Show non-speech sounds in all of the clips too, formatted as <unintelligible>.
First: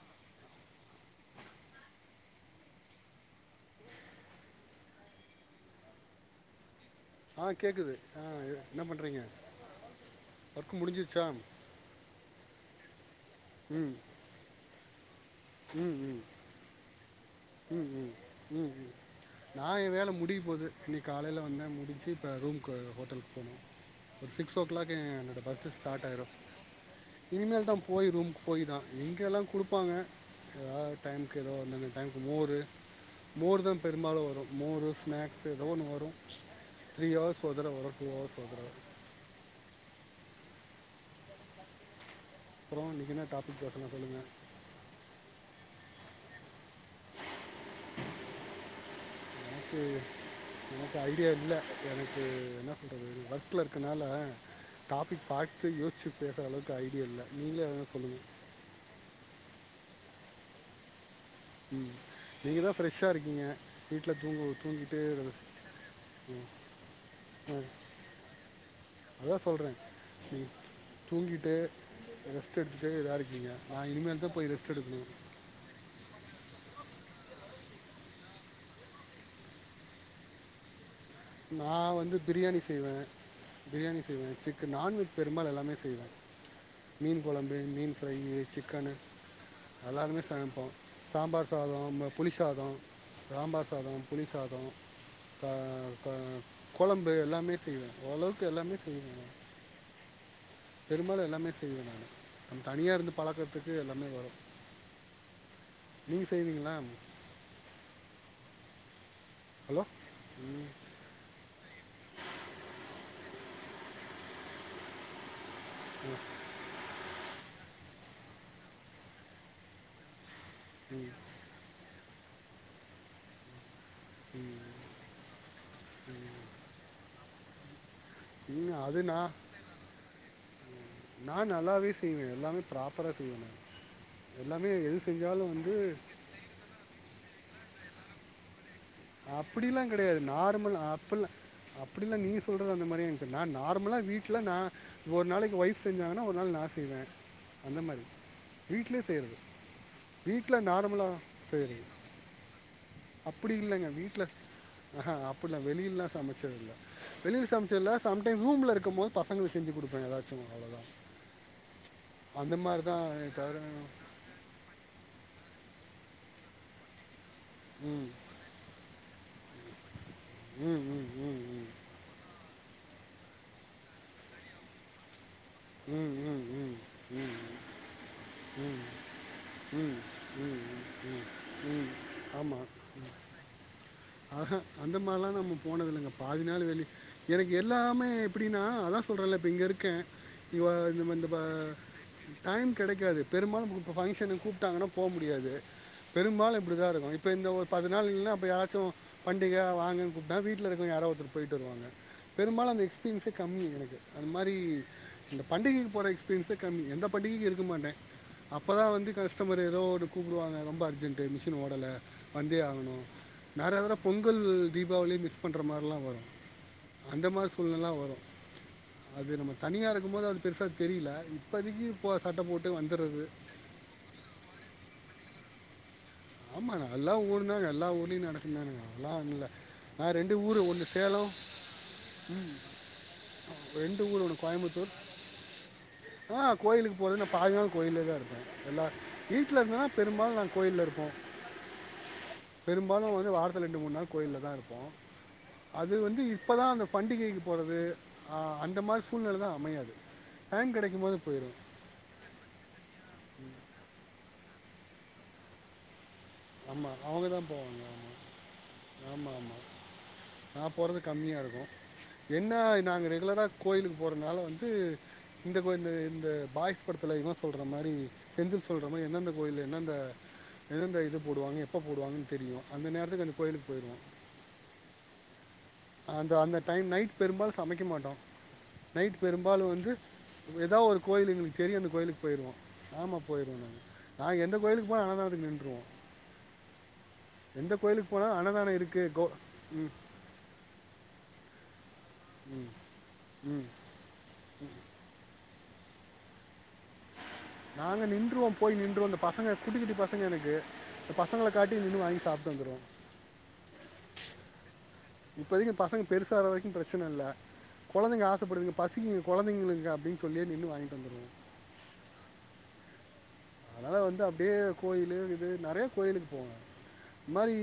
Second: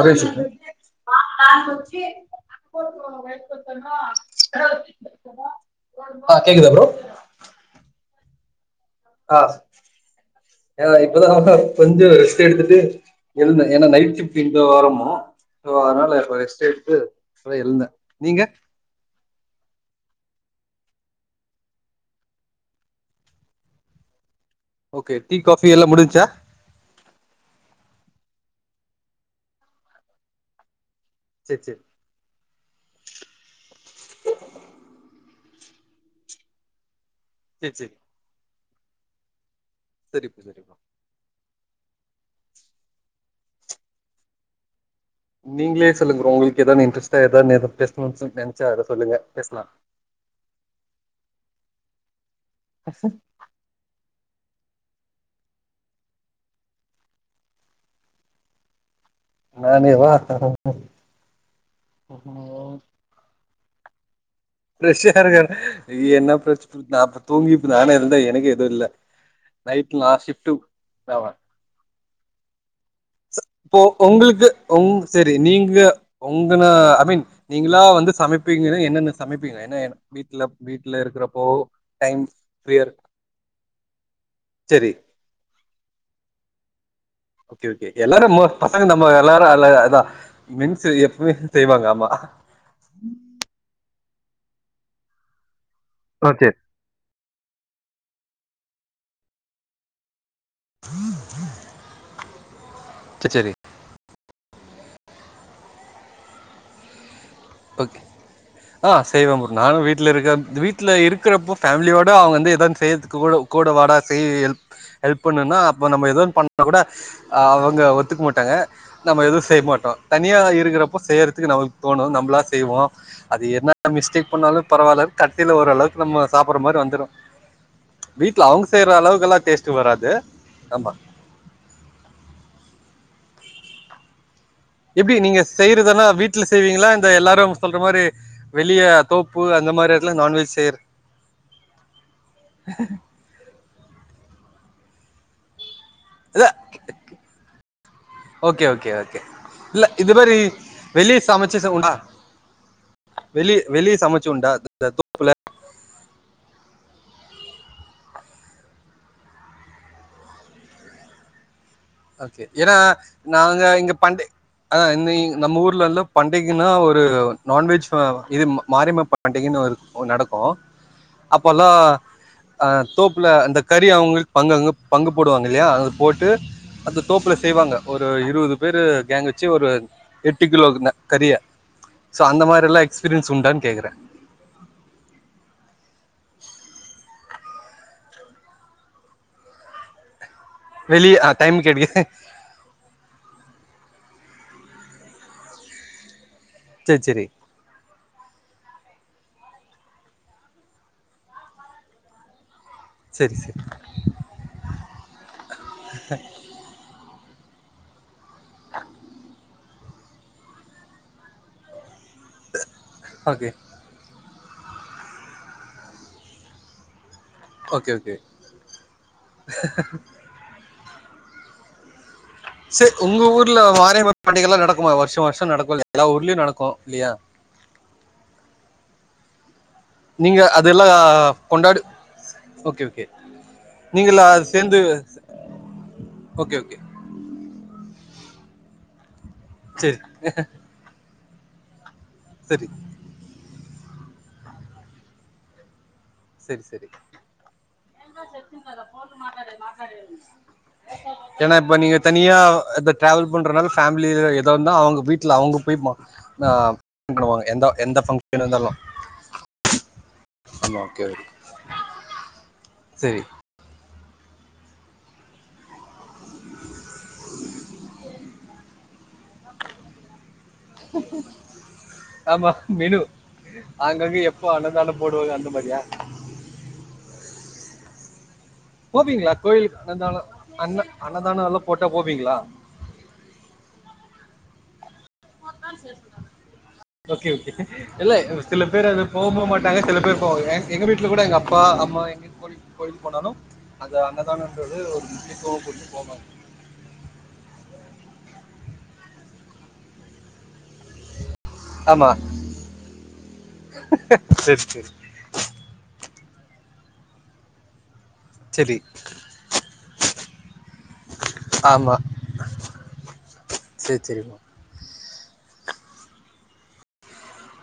ஒரு மிஷோ ப்ரோ ஆ கேக்குதா ப்ரோ ஆ கேக்குது ஆ என்ன பண்ணுறீங்க ஆ ஒர்க் இல்லல முடிஞ்சிருச்சா இப்பதா வந்து தேடு த்துட்டு இருந்தே ஏனா ம் நைட் ஷிஃப்ட்டு இந்த வாரமு ஆ சோ ம் அதனால ம் இப்ப ரெஸ்ட் எடுத்து இப்ப தா எழுந்த நீங்க நா ஏ வேல முடிய போது இன்னைக்கு காலைல வந்தே முடிச்சு இப்ப ரூம்க்கு ஹோட்டல் க்கு போணு ஒரு சிக்ஸ் ஓ கிளாக்கே ஓகே டீ என்னோட காஃபி பஸ்ஸு எல்லா ஸ்டார்ட் முடிஞ்ச்சா ஆகிரிடு இனிமேல் தா போய் ரூம் போய் தா இங்கெல்லா குடுப்பாங்க <unintelligible> டைம் கோ எதோ சேரி சேரி டைம் <unintelligible> மோரு மோர் தா பெரும்பாலு வரு மோரு ஸ்நாக்ஸு எதோ ஒன்னு வரு த்ரீ ஹவர்ஸ்க் ஒரு சேரி தர வரு சேரி டூ ஹர்வர்ஸ்க் ஒரு தர வரு செரிப்பா செரிப்பா அப்ற இன்னைக்கு என்ன டாபிக் பேஸ்லா சொல்லுங்க நீங்களே சொல்லு ப்ரோ ஒங் எதோன்னு இன்ட்ரெஸ்டா எதன்னு எத பேச <unintelligible> நெனச்சா அத சொல்லுங்க பேஸ்லா எனக்கு எனக்கு ஐடியா இல்லை எனக்கு என்ன சொல்றது ஒர்க்ல இருக்கறனால டாபிக் பாத்து யோசிச்சு பேசுற அளவுக்கு ஐடியா இல்ல நீங்களே எதாது சொல்லுங்க நானே வா ம் நீங்க தா பிரெஷ்ஷா இருக்கீங்க வீட்டில் தூங்கு தூங்கிட்டு பிரஷ்சாருக்காரு என்ன பிரச் நா இப்ப தூங்கிட் நானே இருந்தே எனக்கே எதுவு இல்ல அதா சொல்றே நைட் நா நீங் ஷிஃப்ட்டு ஆமா தூங்கிட்டு ரெஸ்ட் எடுத்துட் இப்போ ஒங்ளுக்கு ஒங் எடுக்கணும் செரி நீங்க ஒங்கன ஐ மீன் நீங்ளா வந்து சமைப்பீங்கன்னா என்னென்ன சமைப்பீங்க என்ன வீட்ல வீட் நா வந்து பிரியாணி இரு செய்வே பிரியாணி செய்வே சிக்கன் சரி நான்வெஜ் பெரும்பாலு எல்லாமே செய் வே மீன் கொழம்பு ஓகே ஓகே மீன் எல்லாரு ஃப்ரையி மோ பசங்க சிக்கனு நம்ம எல்லாரு அதா எல்லாருமே சமப்போ மீன்ஸ் எப்பவுமே சாம்பார் செய்வாங்க சாதம் ஆமா புளி சாதோ சாம்பார் சாதோ புளி சாதோ க ஓகே கொழம்பு எல்லாமே செய்வே ஓரளவுக்கு எல்லாமே செய்வே பெரும்பாலு எல்லாமே செய்வே நானு நம்ப தனியா இருந்து சரி சரி சரி, பழகற்துக்கு எல்லாமே வரு நீங்க செய்வீங்ளா ஓகே ஆ செய்வே ப்ரோ நானு ஹலோ வீட்ல இருக்கே இந்த வீட்ல இருக்குறப்போ ஃபேமிலியோட அவங்க வந்து எதான்னு செய்துக்கு குட கூட வாடா செய் ஹெல் ஹெல்ப் பண்ணு னா அப்ப நம்ப எதோன் பண்ணா குட அவங்க ஒத்துக்க மாட்டாங்க நம்ப எதுவு செய் மாட்டோ தனியா இருக்குறப்போ செய்றதுக்கு நமக்கு தோனு நம்ளா செய்வோ அது என்ன மிஸ்டேக் பண்ணாலு பரவால கத்தில ஓரளவுக்கு நம்ப சாப்பர்ற மாரி வந்துரு வீட்ல அவங்க உண்மையா செய்யற அது நா அளவுக்கெல்லா டேஸ்ட்டு வராது ஆமா நா நல்லாவே செய்வே எல்லாமே ப்ராப்பரா செய்வே நா எப்டி நீங்க வந்து செய்றதெல்லா வீட்ல செய்வீங்களா இந்த எல்லாரு சொல்ற மாரி வெளிய தோப்பு அந்த அப்டிலா மாரி எடத்துல கெடையாது நான்வெஜ் செய்ற நார்மல் அப்பிலா அப்டிலா நீங்க சொல்றது அந்த மாரி எனக்கு நா நார்மலா வீட்ல நா ஒரு நாளைக்கு ஒய்ஃப் செஞ்சாங்கன்னா ஒரு இல்ல நாள் நா செய்வே அந்த மாரி ஓகே ஓகே வீட்லே ஓகே செய்றது இல்ல இது மாரி வீட்ல நார்மலா வெளிய சமைச்சு ச செய்றது உண்டா அப்டி வெளிய இல்லங்க வெளிய வீட்ல சமைச்சு உண்டா இந்த அஹ தோப்புல அப்புட்லா வெளியில்லா சமச்சது இல்ல வெளியில சமச்சது இல்ல சம் டைம் ரூம்ல இருக்கம் போது பசங்களுக்கு செஞ்சி குடுப்பே எதாச்சு அவ்ளோதா ஓகே ஏன்னா நாங்க இங்க பண்டி அ நீங் நம்ம ஊர்ல எல்லா பண்டிகின்னா ஒரு நான்வெஜ் ஃப ம் இது மாரிம்ம ப பண்டிகன்னு வருது ஓ நடக்கு ம் ம் ம் ம் அப்பல்லா அ தோப்புல அந்த கறி அவங்களுக் பங்கங்க பங்கு போடுவாங்க இல்லையா அது ம் ம் போட்டு ம் அந்த தோப்புல ம் செய்வாங்க ஒரு இருவது ம் ம் பேரு கேங் வச்சு ஒரு ம் எட்டு ம் கிலோ ம், ம் கறிய ம் சோ அந்த ஆமாம் மாரி எல்லா எக்ஸ்பீரின்ஸ் உண்டான்னு கேக்கறே ஆஹா அந்த மாதிரிலாம் நம்ம போனது இல்லைங்க பாதி நாள் வெளி எனக்கு எல்லாமே எப்படின்னா அதா சொல்றேல்ல இப்ப இங்க இருக்கே இவ இந்த வெளிய ஆ மிந்தபா டைம் கேட்டீங்க டைம் கிடைக்காது பெரும்பாலும் ஃபங்ஷனு கூப்ட்டாங்கன்னா போக முடியாது பெரும்பாலு இப்படிதா சேரி இருக்கு சேரி இப்ப இந்த ஒரு பத்துநாளில்ல அப்பயாறாச்சு பண்டிகை வாங்கன்னு கூப்பிட்டா வீட்டுல இருக்க யாரா ஒருத்தர் போய்ட்டு வருவாங்க பெரும்பாலந் த எக்ஸ்பீன்ஸே சேரி சேரி கம்மி எனக்கு அது மாரி இந்த பண்டிகைக்கு போறேனு பேசிட்ருத்தீங்க எந்த பண்டிகைக்கு இருக்க மாட்டேன் அப்பதான் வந்து கஸ்டமர் ஏதோ ஒன்னு கூப்டுவாங்க ரொம்ப அர்ஜென்ட்டு மிஷினு ஓடல வந்தே ஆகணும் ஓகே வேற எதனா பொங் ங்கல் தீபாவளி மிஸ் பண்ற மார்லாம் வரும் அந்த மார் சூழ்நெலலா ஓகே ஓகே வரும் அது நம்ம தனியா இருக்கும்போது அது பெருசா தெரியில இப்பதைக்கி செரி இப்ப உங்க ஊர்ல வாரேவா பண்டிகைலாம் நடக்குமா வருஷா வருஷம் நடக்குல்லயா ஆமாணா எல்லா ஊர்னா எல்லா ஊர்லயும் நடக்குந்தானே நான் இல்ல நான் ரெண்டு நீங்க ஊரு ஒன்னு அதெல்லாம் சேலம் கொண்டாடு ம் ஓகே ஓகே ரெண்டு ஊரு நீங்களா ஒண்ணு அது சேர்ந்து கோயம்புத்தூர் ஆஹ ஓகே ஓகே கோயிலுக்கு போறே நான் பாதி நேர கோயிலே தான் இருப்பேன் எல்லா வீட்ல இருந்தனா சரி பெரும்பாலும் நாங்க கோயில்ல இருப்போம் சரி பெரும்பாலும் வந்து வாரத் துல ரெண்டு மூணு நாள் கோயில்ல தான் இருப்போம் அது வந்து இப்போ செரி தான் அந்த செரி பண்டிகைக்கு போகிறது அந்த மாதிரி சூழ்நிலை தான் அமையாது டைம் கிடைக்கும் போது ஏன்னா போயிடும் இப்ப நீங்க தனியா ட்ராவல் பண்றனால ஃபேமிலயெ எதாந்தா அவங்க வீட்ல அவுங்க போய்ப்பாங்க ஆமாம் அ அவங்க பண்ணுவாங்க தான் எந்த போவாங்க எந்த ஆமாம் பங்க்ஷனாந் தாலும் நா போறது கம்மியா இருக்கு என்ன நாங்க சரி ரெகுலரா கோயி லுக்கு போறதுனால வந்து இந்த கோயிலு இந்த இந்த பாய்ஸ் படத்துல இவ சொல்ற மாரி செந்தில் சொல்றமாரி எந்தெந்த கோயில்லு எந்தெந்த எந்தெந்த இடம் ஆமா மெனு கோயிலுக்கு போயிடுவோம் அங்கங்க எப்போ அண்ணந்தான போடுவாங்க நிம்மதியா அந்த அந்த டைம் நைட் பெரும்பாலு சமைக்க மாட்டோ நைட் போவீங்களா பெரும்பாலு கோயிலுக்கு வந்து அன்னதானம் ஏதா அன்ன ஒரு கோயில் அன்னதானம் எங்களுக்கு எல்லாம் தெரியு போட்டா அந்த கோயிலுக்கு போவீங்களா போயிருவோ ஆமா போயிருவோ நாங்க நா எந்த சும்மா அண்ணதானத்துக்கு நின்றுவோ ஓகே ஓகே இல்ல சில பேர் அது போகவு மாட்டாங்க ம் சில பேர் போவாங்க எங்க வீட்ல இப்ப கூட எங்க அப்பா அம்மா எங் க கோயில் ம் கோயிலுக்கு போனாலு ம் அந்த அண்ணதானன்றது ஒரு முடிப்போ கூப்ட்டு போமாட் நாங்க நின்றுவோ போய் நின்றுவோ இந்த பசங்க குட்டி குட்டி பசங்க எனக்கு பசங்களை காட்டி நின்று ஆமா வாங்கி சாப்பிட்டு வந்துடுவோம் சேரி சேரி பெருசு ஆவுர வரைக்கு பிரச்சன இல்ல கொழந்தைங்க ஆசப்படுதுங்க சரி பசிக்குங்க கொழந்தைங்களுக்கு அப்டின்னு சொல்லியே நின்னு வாங்கிட்டு வந்துருவே ஆமா அதனால சரி வந்து சரிம்மா அப்டியே கோயில் லயே இருக்குது நெறைய கோயிலுக்கு போவோ இந்த மாரி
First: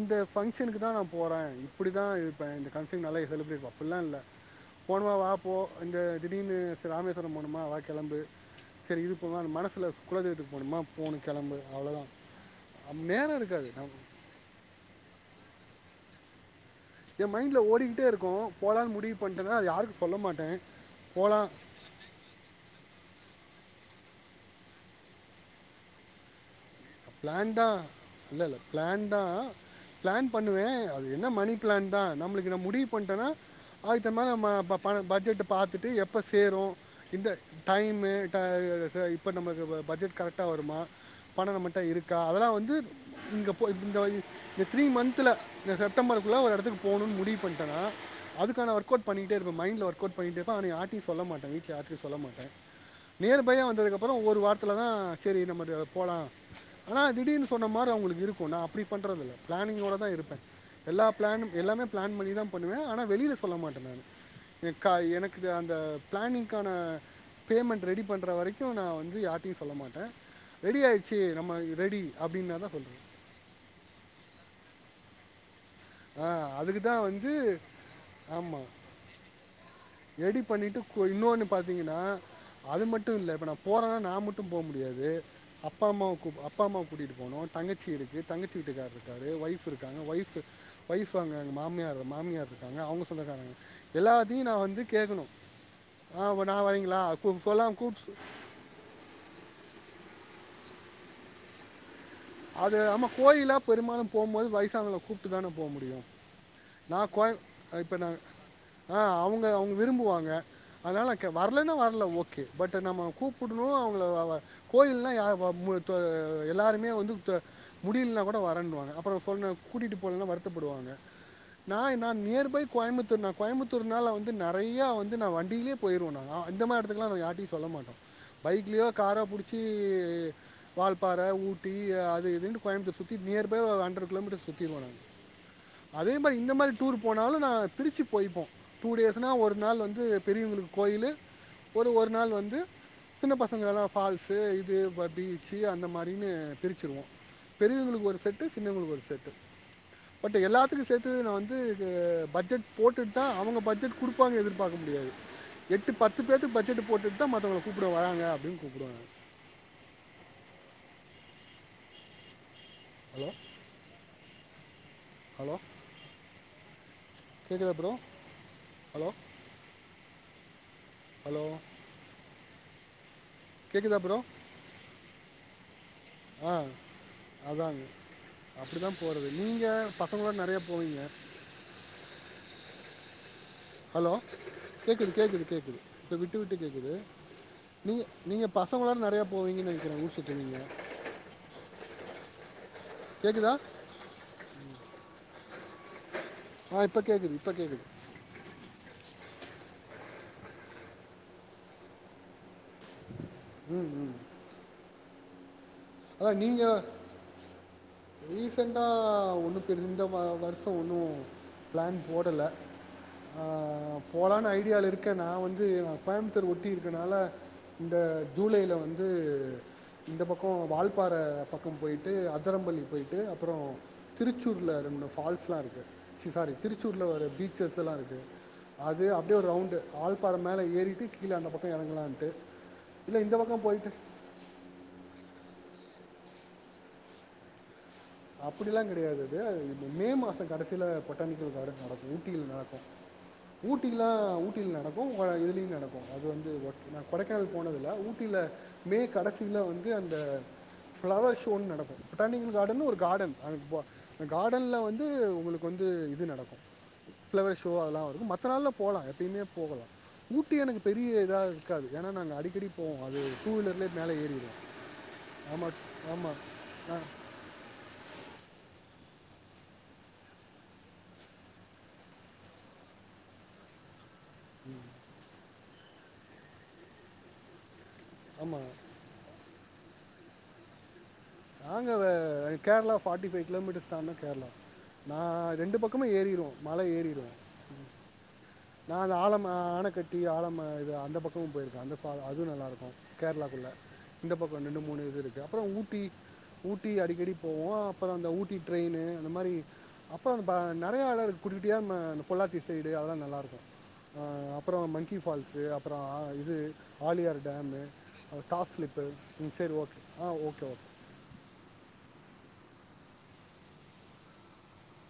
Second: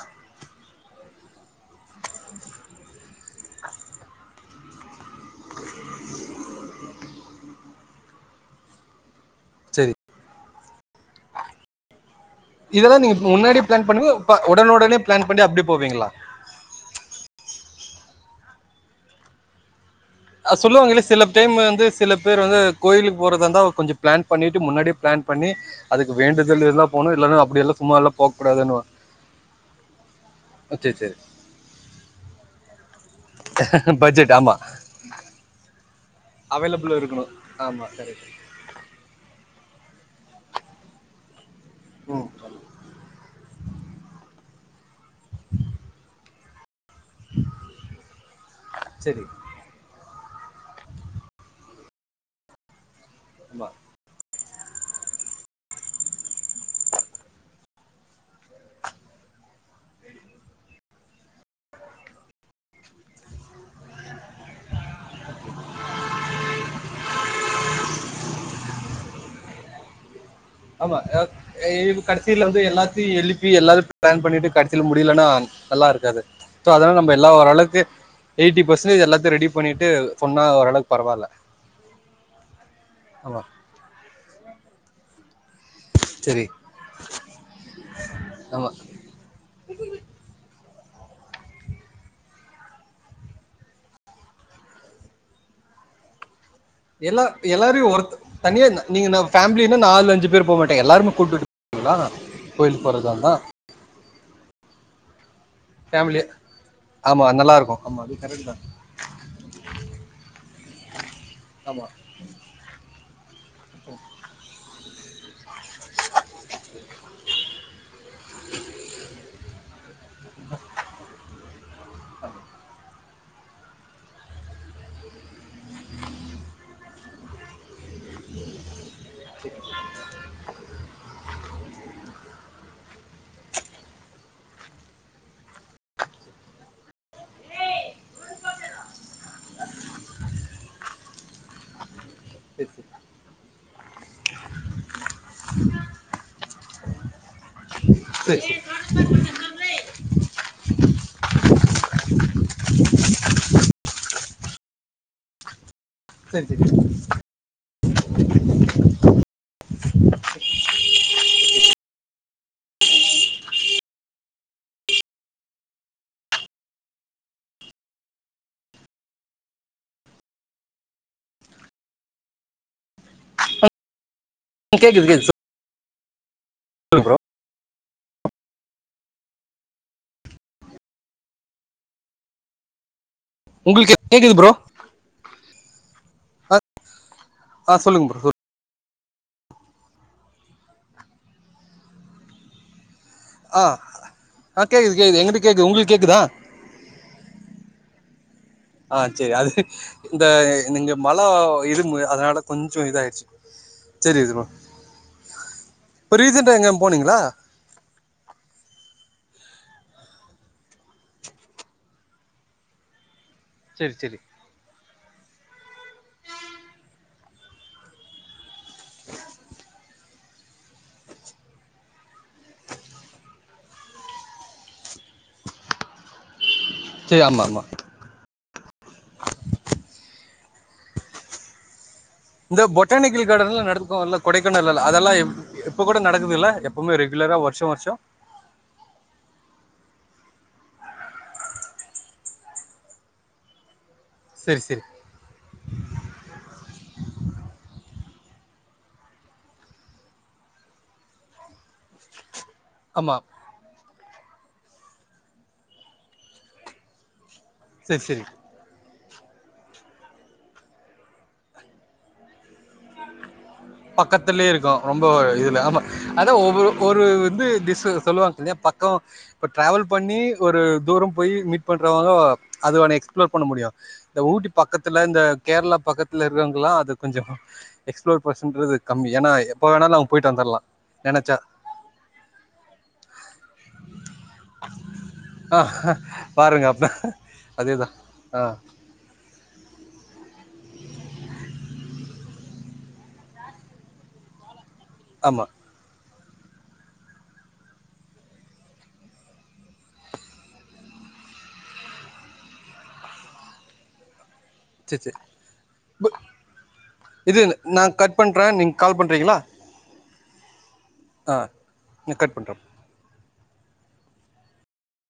இந்த ஃபங்க்ஷனுக்கு தா நா போறே இப்டிதா இருப்பே இந்த ஃபங்க்ஷன் நல்லா எ செலப்ரெட் பா அப்டில்லா இல்ல போனுமா வா போ இந்த திடீர்னு ராமேஸ்வரோ போனுமா வா கெளம்பு சேரி இது போவாங் மனசுல சரி குலதெய்வதக்கு மூடிமா போணு கெளம்பு அவ்வளோதா இதெல்லா நீங்க முன்னாடி பிளான் பண்ணுவீங்களா ப ஒடனே ஒடனே பிளான் பண்ணி அப்டி போவிங்களா எ மைண்ட்ல ஓடிக்கிட்டே இருக்கு போலான்னு முடிவு பண்டேனா யாருக்குச் ஆ சொல்லுவாங்கள்ல சில டைம் வந்து சில பேர் வந்து கோயிலுக்கு போறதா இருந்தா கொஞ்சொ பிளான் பண்ணிட்டு முன்னாடியே பிளான் பண்ணி அதுக்கு வேண்டுதல் எல்லா பிளான் தா இல்ல இல்ல பிளான் தா பிளான் பண்ணுவே சரி அது சரி என்ன மணி பிளான் தா நம்மளுக்கு இந்த முடிவு பண் எனா அயூத்தமா பட்ஜெட் மா ஆமா ப பண பட்ஜெட்டு பாத்துட்டு எப் ப சேரு அவைலபிள் இந்த இருக்கணும் ஆமா டைமு கரெக்ட் டா ச இப்ப நமக்கு வ பட்ஜெட் கரெக்டா வருமா பணோ நம்மக் கிட்ட இருக்கா ம் அதெல்லா வந்து இங்க பொ இந்த வை இந்த த்ரீ மந்த்தல இந்த செப்டம்பர் குள்ள ஒரு எடத்துக் போனுன் முடிவு பண்டேனா அதுக்கான ஒர்க் அவுட் சரி பண்ணிட்டே இருப்பேனா மைண்ட்ல ஒர் கோட் பண்ணிட்டு இருப்பே ஆனா யார்ட்டயு சொல்ல மாட்டே வீட்ல யார்ட்டயு சொல்ல மாட்டே நியர் பையா ஆமா வந்ததுக்கப்புற ஒரு வார் த்துல தா சேரி நம்மது போலா ஆனா திடீர்னு சொன்னா மார அவங்களுக்கு இருக்கு நா அப்பிடி பண்றதில்ல பிளானிங்கோட தா இருப்பே எல்லா பிளானும் எல்லாமே பிளான் பண்ணி தா பண்ணுவே ஆனா வெளில சொல்ல மாட்டே நானு எக்கா எனக்குது அந்த பிளானிங்க்கான பேமெண்ட் ரெடி பண்ற வரைக்கு நா வந்து யார்ட்டையு சொல்ல மாட்டே ரெடி ஆயி ஏ கடைசியில வந்து எல்லாத்தையு எழுப்பி எல்லா பிளான் பண்ணிட்டு கடைசியில முடி முடியலனா நல்ல இருக்காது சொல்கிறேன் சோ அதுக்கு அதனால தான் நம்ப எல்லா வந்து ஓரளவுக்கு எய்ட்டி ஆமாம் பர்சன்டேஜ் எல்லாத்தையு ரெடி பண்ணிட்டு ரெடி சொன்னா பண்ணிட்டு ஓரளவுக்கு பரவாயில்ல இன்னொன்னு பாத்தீங்கன்னா அது மட்டு இல்ல ஆமா இப்ப நா போறேன்னா நா மட்டு போ முடியாது அப் ப்பா அம்மாவ கூ சரி அப்பா அம்மாவ கூட்டிட்டு போவனு தங்கச்சி இருக்கு தங்கச்சி ஆமா வீட்டுக்கார் இருக்காரு ஒய்ஃப் இருக்காங்க ஒய்ஃப் வைஃப் அவுங்க எங்க மாமியார் மாமியார் இருக்காங்க அவங்க சொந்தக்காரங்க எல்லாத்தையு நா வந்து கேக்கணு நா எல்லா எல்லாரையு ஒருத் தனியா நீங்க நா ஃபேமிலி இன்ன நாலு அஞ்சு பேர் போக மாட்டே எல்லாருமே கூட்டுட்டு <inaudible> ங்களா அது ஆமா கோயிலா பெரும்பாலும் போம்போது வயசாங்கல கூட்டு தானே போ முடியு ஃபேமிலியா நா ஆமா கோயம் நல்லா இருக்கும் இப்ப ஆமா நா அது கரெக்ட் தான் ஆ அவுங்க அவுங்க விரும்புவாங்க அதனால க வரலனா ஆமா வரல ஓகே பட் நம்ம கூப்புடுனு அவுங்கல <unintelligible> அ மு து எல்லாருமே வந்து த முடியலனா கூட வரன்னுவாங்க அப்புறம் சொன்ன கூட்டிட்டு போலனா வருத்தப்படுவாங்க நா நா நியர்பை கோய முத்தூர் நா கோயம்பத்தூர்னால வந்து நறையா வந்து நா வண்டிலேய போயிருவே நா இந்த மாரி எடத்துக்லா நா யார்ட்டயு சொல்ல மாட்டே பைக்லயோ காரோ புடிச்சி வால்பாற ஊட் டி அ து இதுன்ட்டு கோயம்புத்தூர் சுத்திட்டு நியர்பை ஒரு ஹண்ட்ரட் கிலோமீட்டர் சுத்திடுவோ நாங்க அதே மாரி இந்த மாரி டூர் போனாலு நா திருச்சி போய்ப்போ டூ டேஸ்னா ஒரு நாள் வந்து பெரியவுங்களுக்கு கோயிலு ஒரு ஒரு நாள் வந்து சரி சின்ன பசங்களல்லா ஃபால்ஸு இது பீச்சு அந்த மாரின்னு பிரிச்சிருவோ பெரியவங்களுக்கு ஒரு சரி செட்டு சின்னவங்களுக்கு ஒரு செட்டு பட் எல்லாத்துக்கு சேத்து நா வந்து இது பட்ஜெட் போட்டுட்தா அவங்க பட்ஜெட் குடுப்பாங்க எதிர்பாரக்க முடியாது எட்டு பத்து சரி பேருக்கு சரி பட்ஜெட்டு சரி போட்டுட்டு தா மத்தவங் கூப்பட வராங்க அப்படின்னு கூப்டுவாங்க ஹலோ ஹலோ கேக்குதா ப்ரோ ஹலோ ஹலோ கேக்குதா ப்ரோ கேக்குது கேக்குது சொ- ஆ அதாங்க அப்படிதா போறது நீங்க பசங்களோட நறையா போவீங்க உங்களுக்கு கே- ஹலோ கேக்குது ப்ரோ கேக்குது கேக்குது கேக்குது இப்ப விட்டு விட்டு கேக்குது ஆ நீங்க சொல்லுங்க ப்ரோ சொல் நீங்க பசங்களோட நறையா போவீங்கன் நெனைக்கிறே ஊர் சுத்த நீங்க கேட்குதா ஆ ஆ கேக்து கேகுது எங்கிட்டி கேக்கு உங்குள்க் கேக்குதா ஆ இப்ப கேக்குது இப்ப கேக்குது சேரி அது இந்த நிங்க மழ இருமு அதனால கொஞ்சோ இதாயிருச்சு ம் ம் இப்போ அத ரீசெண்டாக நீங்க எங்கே போனீங்களா ரீசண்டா ஒன்னு தெர் இந்த வ வர்ஷோ ஒன்னு பிளான் போடல அ சரி சரி போலான் ஐடியால இரு க்க நா வந்து அ கோயம்முத்தூர் ஒட்டி இருக்கனால இந்த ஜூலையில வந்து இந்த பக்கோ வால்பாற பக்கம் போயி ட்டு அதரம்பல்லி போயிட்டு அப்றோ திருச்சூர்ல ரெண் மூனு ஃபால்ஸ்லா இருக்கு சி சாரி திருச்சூர்ல சரி வர ஆமா ஆமா பீச்சஸ் எல்லா இருக்கு அது அப்டே ஒ ரவுண்டு ஆல் ப்ப அத மேல ஏறிட்டு கீழ அந்த பக்கொ எறங்கலான் இந்த பொட்டானிக்கல் காடன் எல்லா நடக்கு இல்ல கொடைக்கானல் எல்ல அதல்லா எ இப்ப கூட நடக்குது இல்ல எப்புமே ரெகுலரா வர்ஷோ வர்ஷோ அப்பிடி எல்லா கெடையாது அது அது ம மே மாச கடைசில பொட்டானிக்கல் காடன் நடக்கு ஊட்டியில் நடக்கு ஊ ட்டியிலா சரி ஊட்டியில் சரி நடக்கு வ இதுலியு நடக்கு அது வந்து <unintelligible> கொடைக்கானல் போனதில்ல ஊ ட்டில மே கடைசில வந்து அந்த ஃபிளவர் ஷோன் நடக்கு பொட்டானிக்கல் காடனு ஆமா காடன் அங்குட் பா காடன்ல வந்து உங்குளுக்கு வந்து இது நடக்கு ஃபிளவர் ஷோ அதல்லா சரி சரி வரு மத்த நாள்ல போலா எப்பிமே போகலா ஊட்டி எனக்கு பெரிய இதா இருக்காது ஏனா நாங்க அடிக்கடி போவோ அது டூ வீலர்லேயே மேலே பக்கத்துல்யே ஏறிடுவோம் இருக்கு ரொம்ப இதுல ஆமாம் ஆமா அத ஆமாம் ஒவ்வொரு ஆ ஒரு வந்து திசு சொல்லுவாங் தில்லியா பக்கோ இப்ப டிராவல் பண்ணி ஒரு தூரம் போய் மீட் பண்றாவங்க அதுவனே எக்ஸ்பிஃளோர் பண்ண முடியு ந்த ஊட்டி பக்கத்துல இந்த கேர்ளா பக்கத்துல இருக்கவங்க்களா அது கொஞ்சொ எக்ஸ்ப் ஆமாம் பர்சன்றது கம்மி ஏனா எ போ வேணாலு அவுங் போயிட்டு வந்தர்லா நாங்க வ Kerala forty five kilo metres தாண்னா கேர்ளா நா ஆ ரெண்டு பக்கமு ஏறிருவோ பாருங்க மல அப்ப ஏறிருவோ ம் அதேதா ஆ நா அது ஆழ மா ஆணக்கட்டி ஆழம்ம இது அந்த பக்கமு போயிருக்க அந்த ஃபால் அது நல்லா இருக்கு கேர்ளாக்குள்ல இந்த ப வ நெண்டு மூணு இது இருக்கு ஆமா அப்புறோ ஊட்டி ஊட்டி அடிக்கடி போவோ அப்புற அந்த ஊட்டி ட்ரெயினு அந்த மாரி அப்புறோ அந்த ப நெறைய அட இருக்கு குட்ட குட்டியா நம்ம அந்ந பொள்ளாத்தி சைடு அதெல்லா நல்லா இருக்கு அப்புறோ சேர் மங்கி ஃபால்ஸு அப்புறோ சேர் ஆ இது ஆலியார் இது டேமு நா கட் பண்றே காஸ் நீங்க கால் ஸ்லிப்பு பண்றீங்களா ம் செரி ஓகே ஆ ஓகே ஓகே ஆ ந கட் பண்றே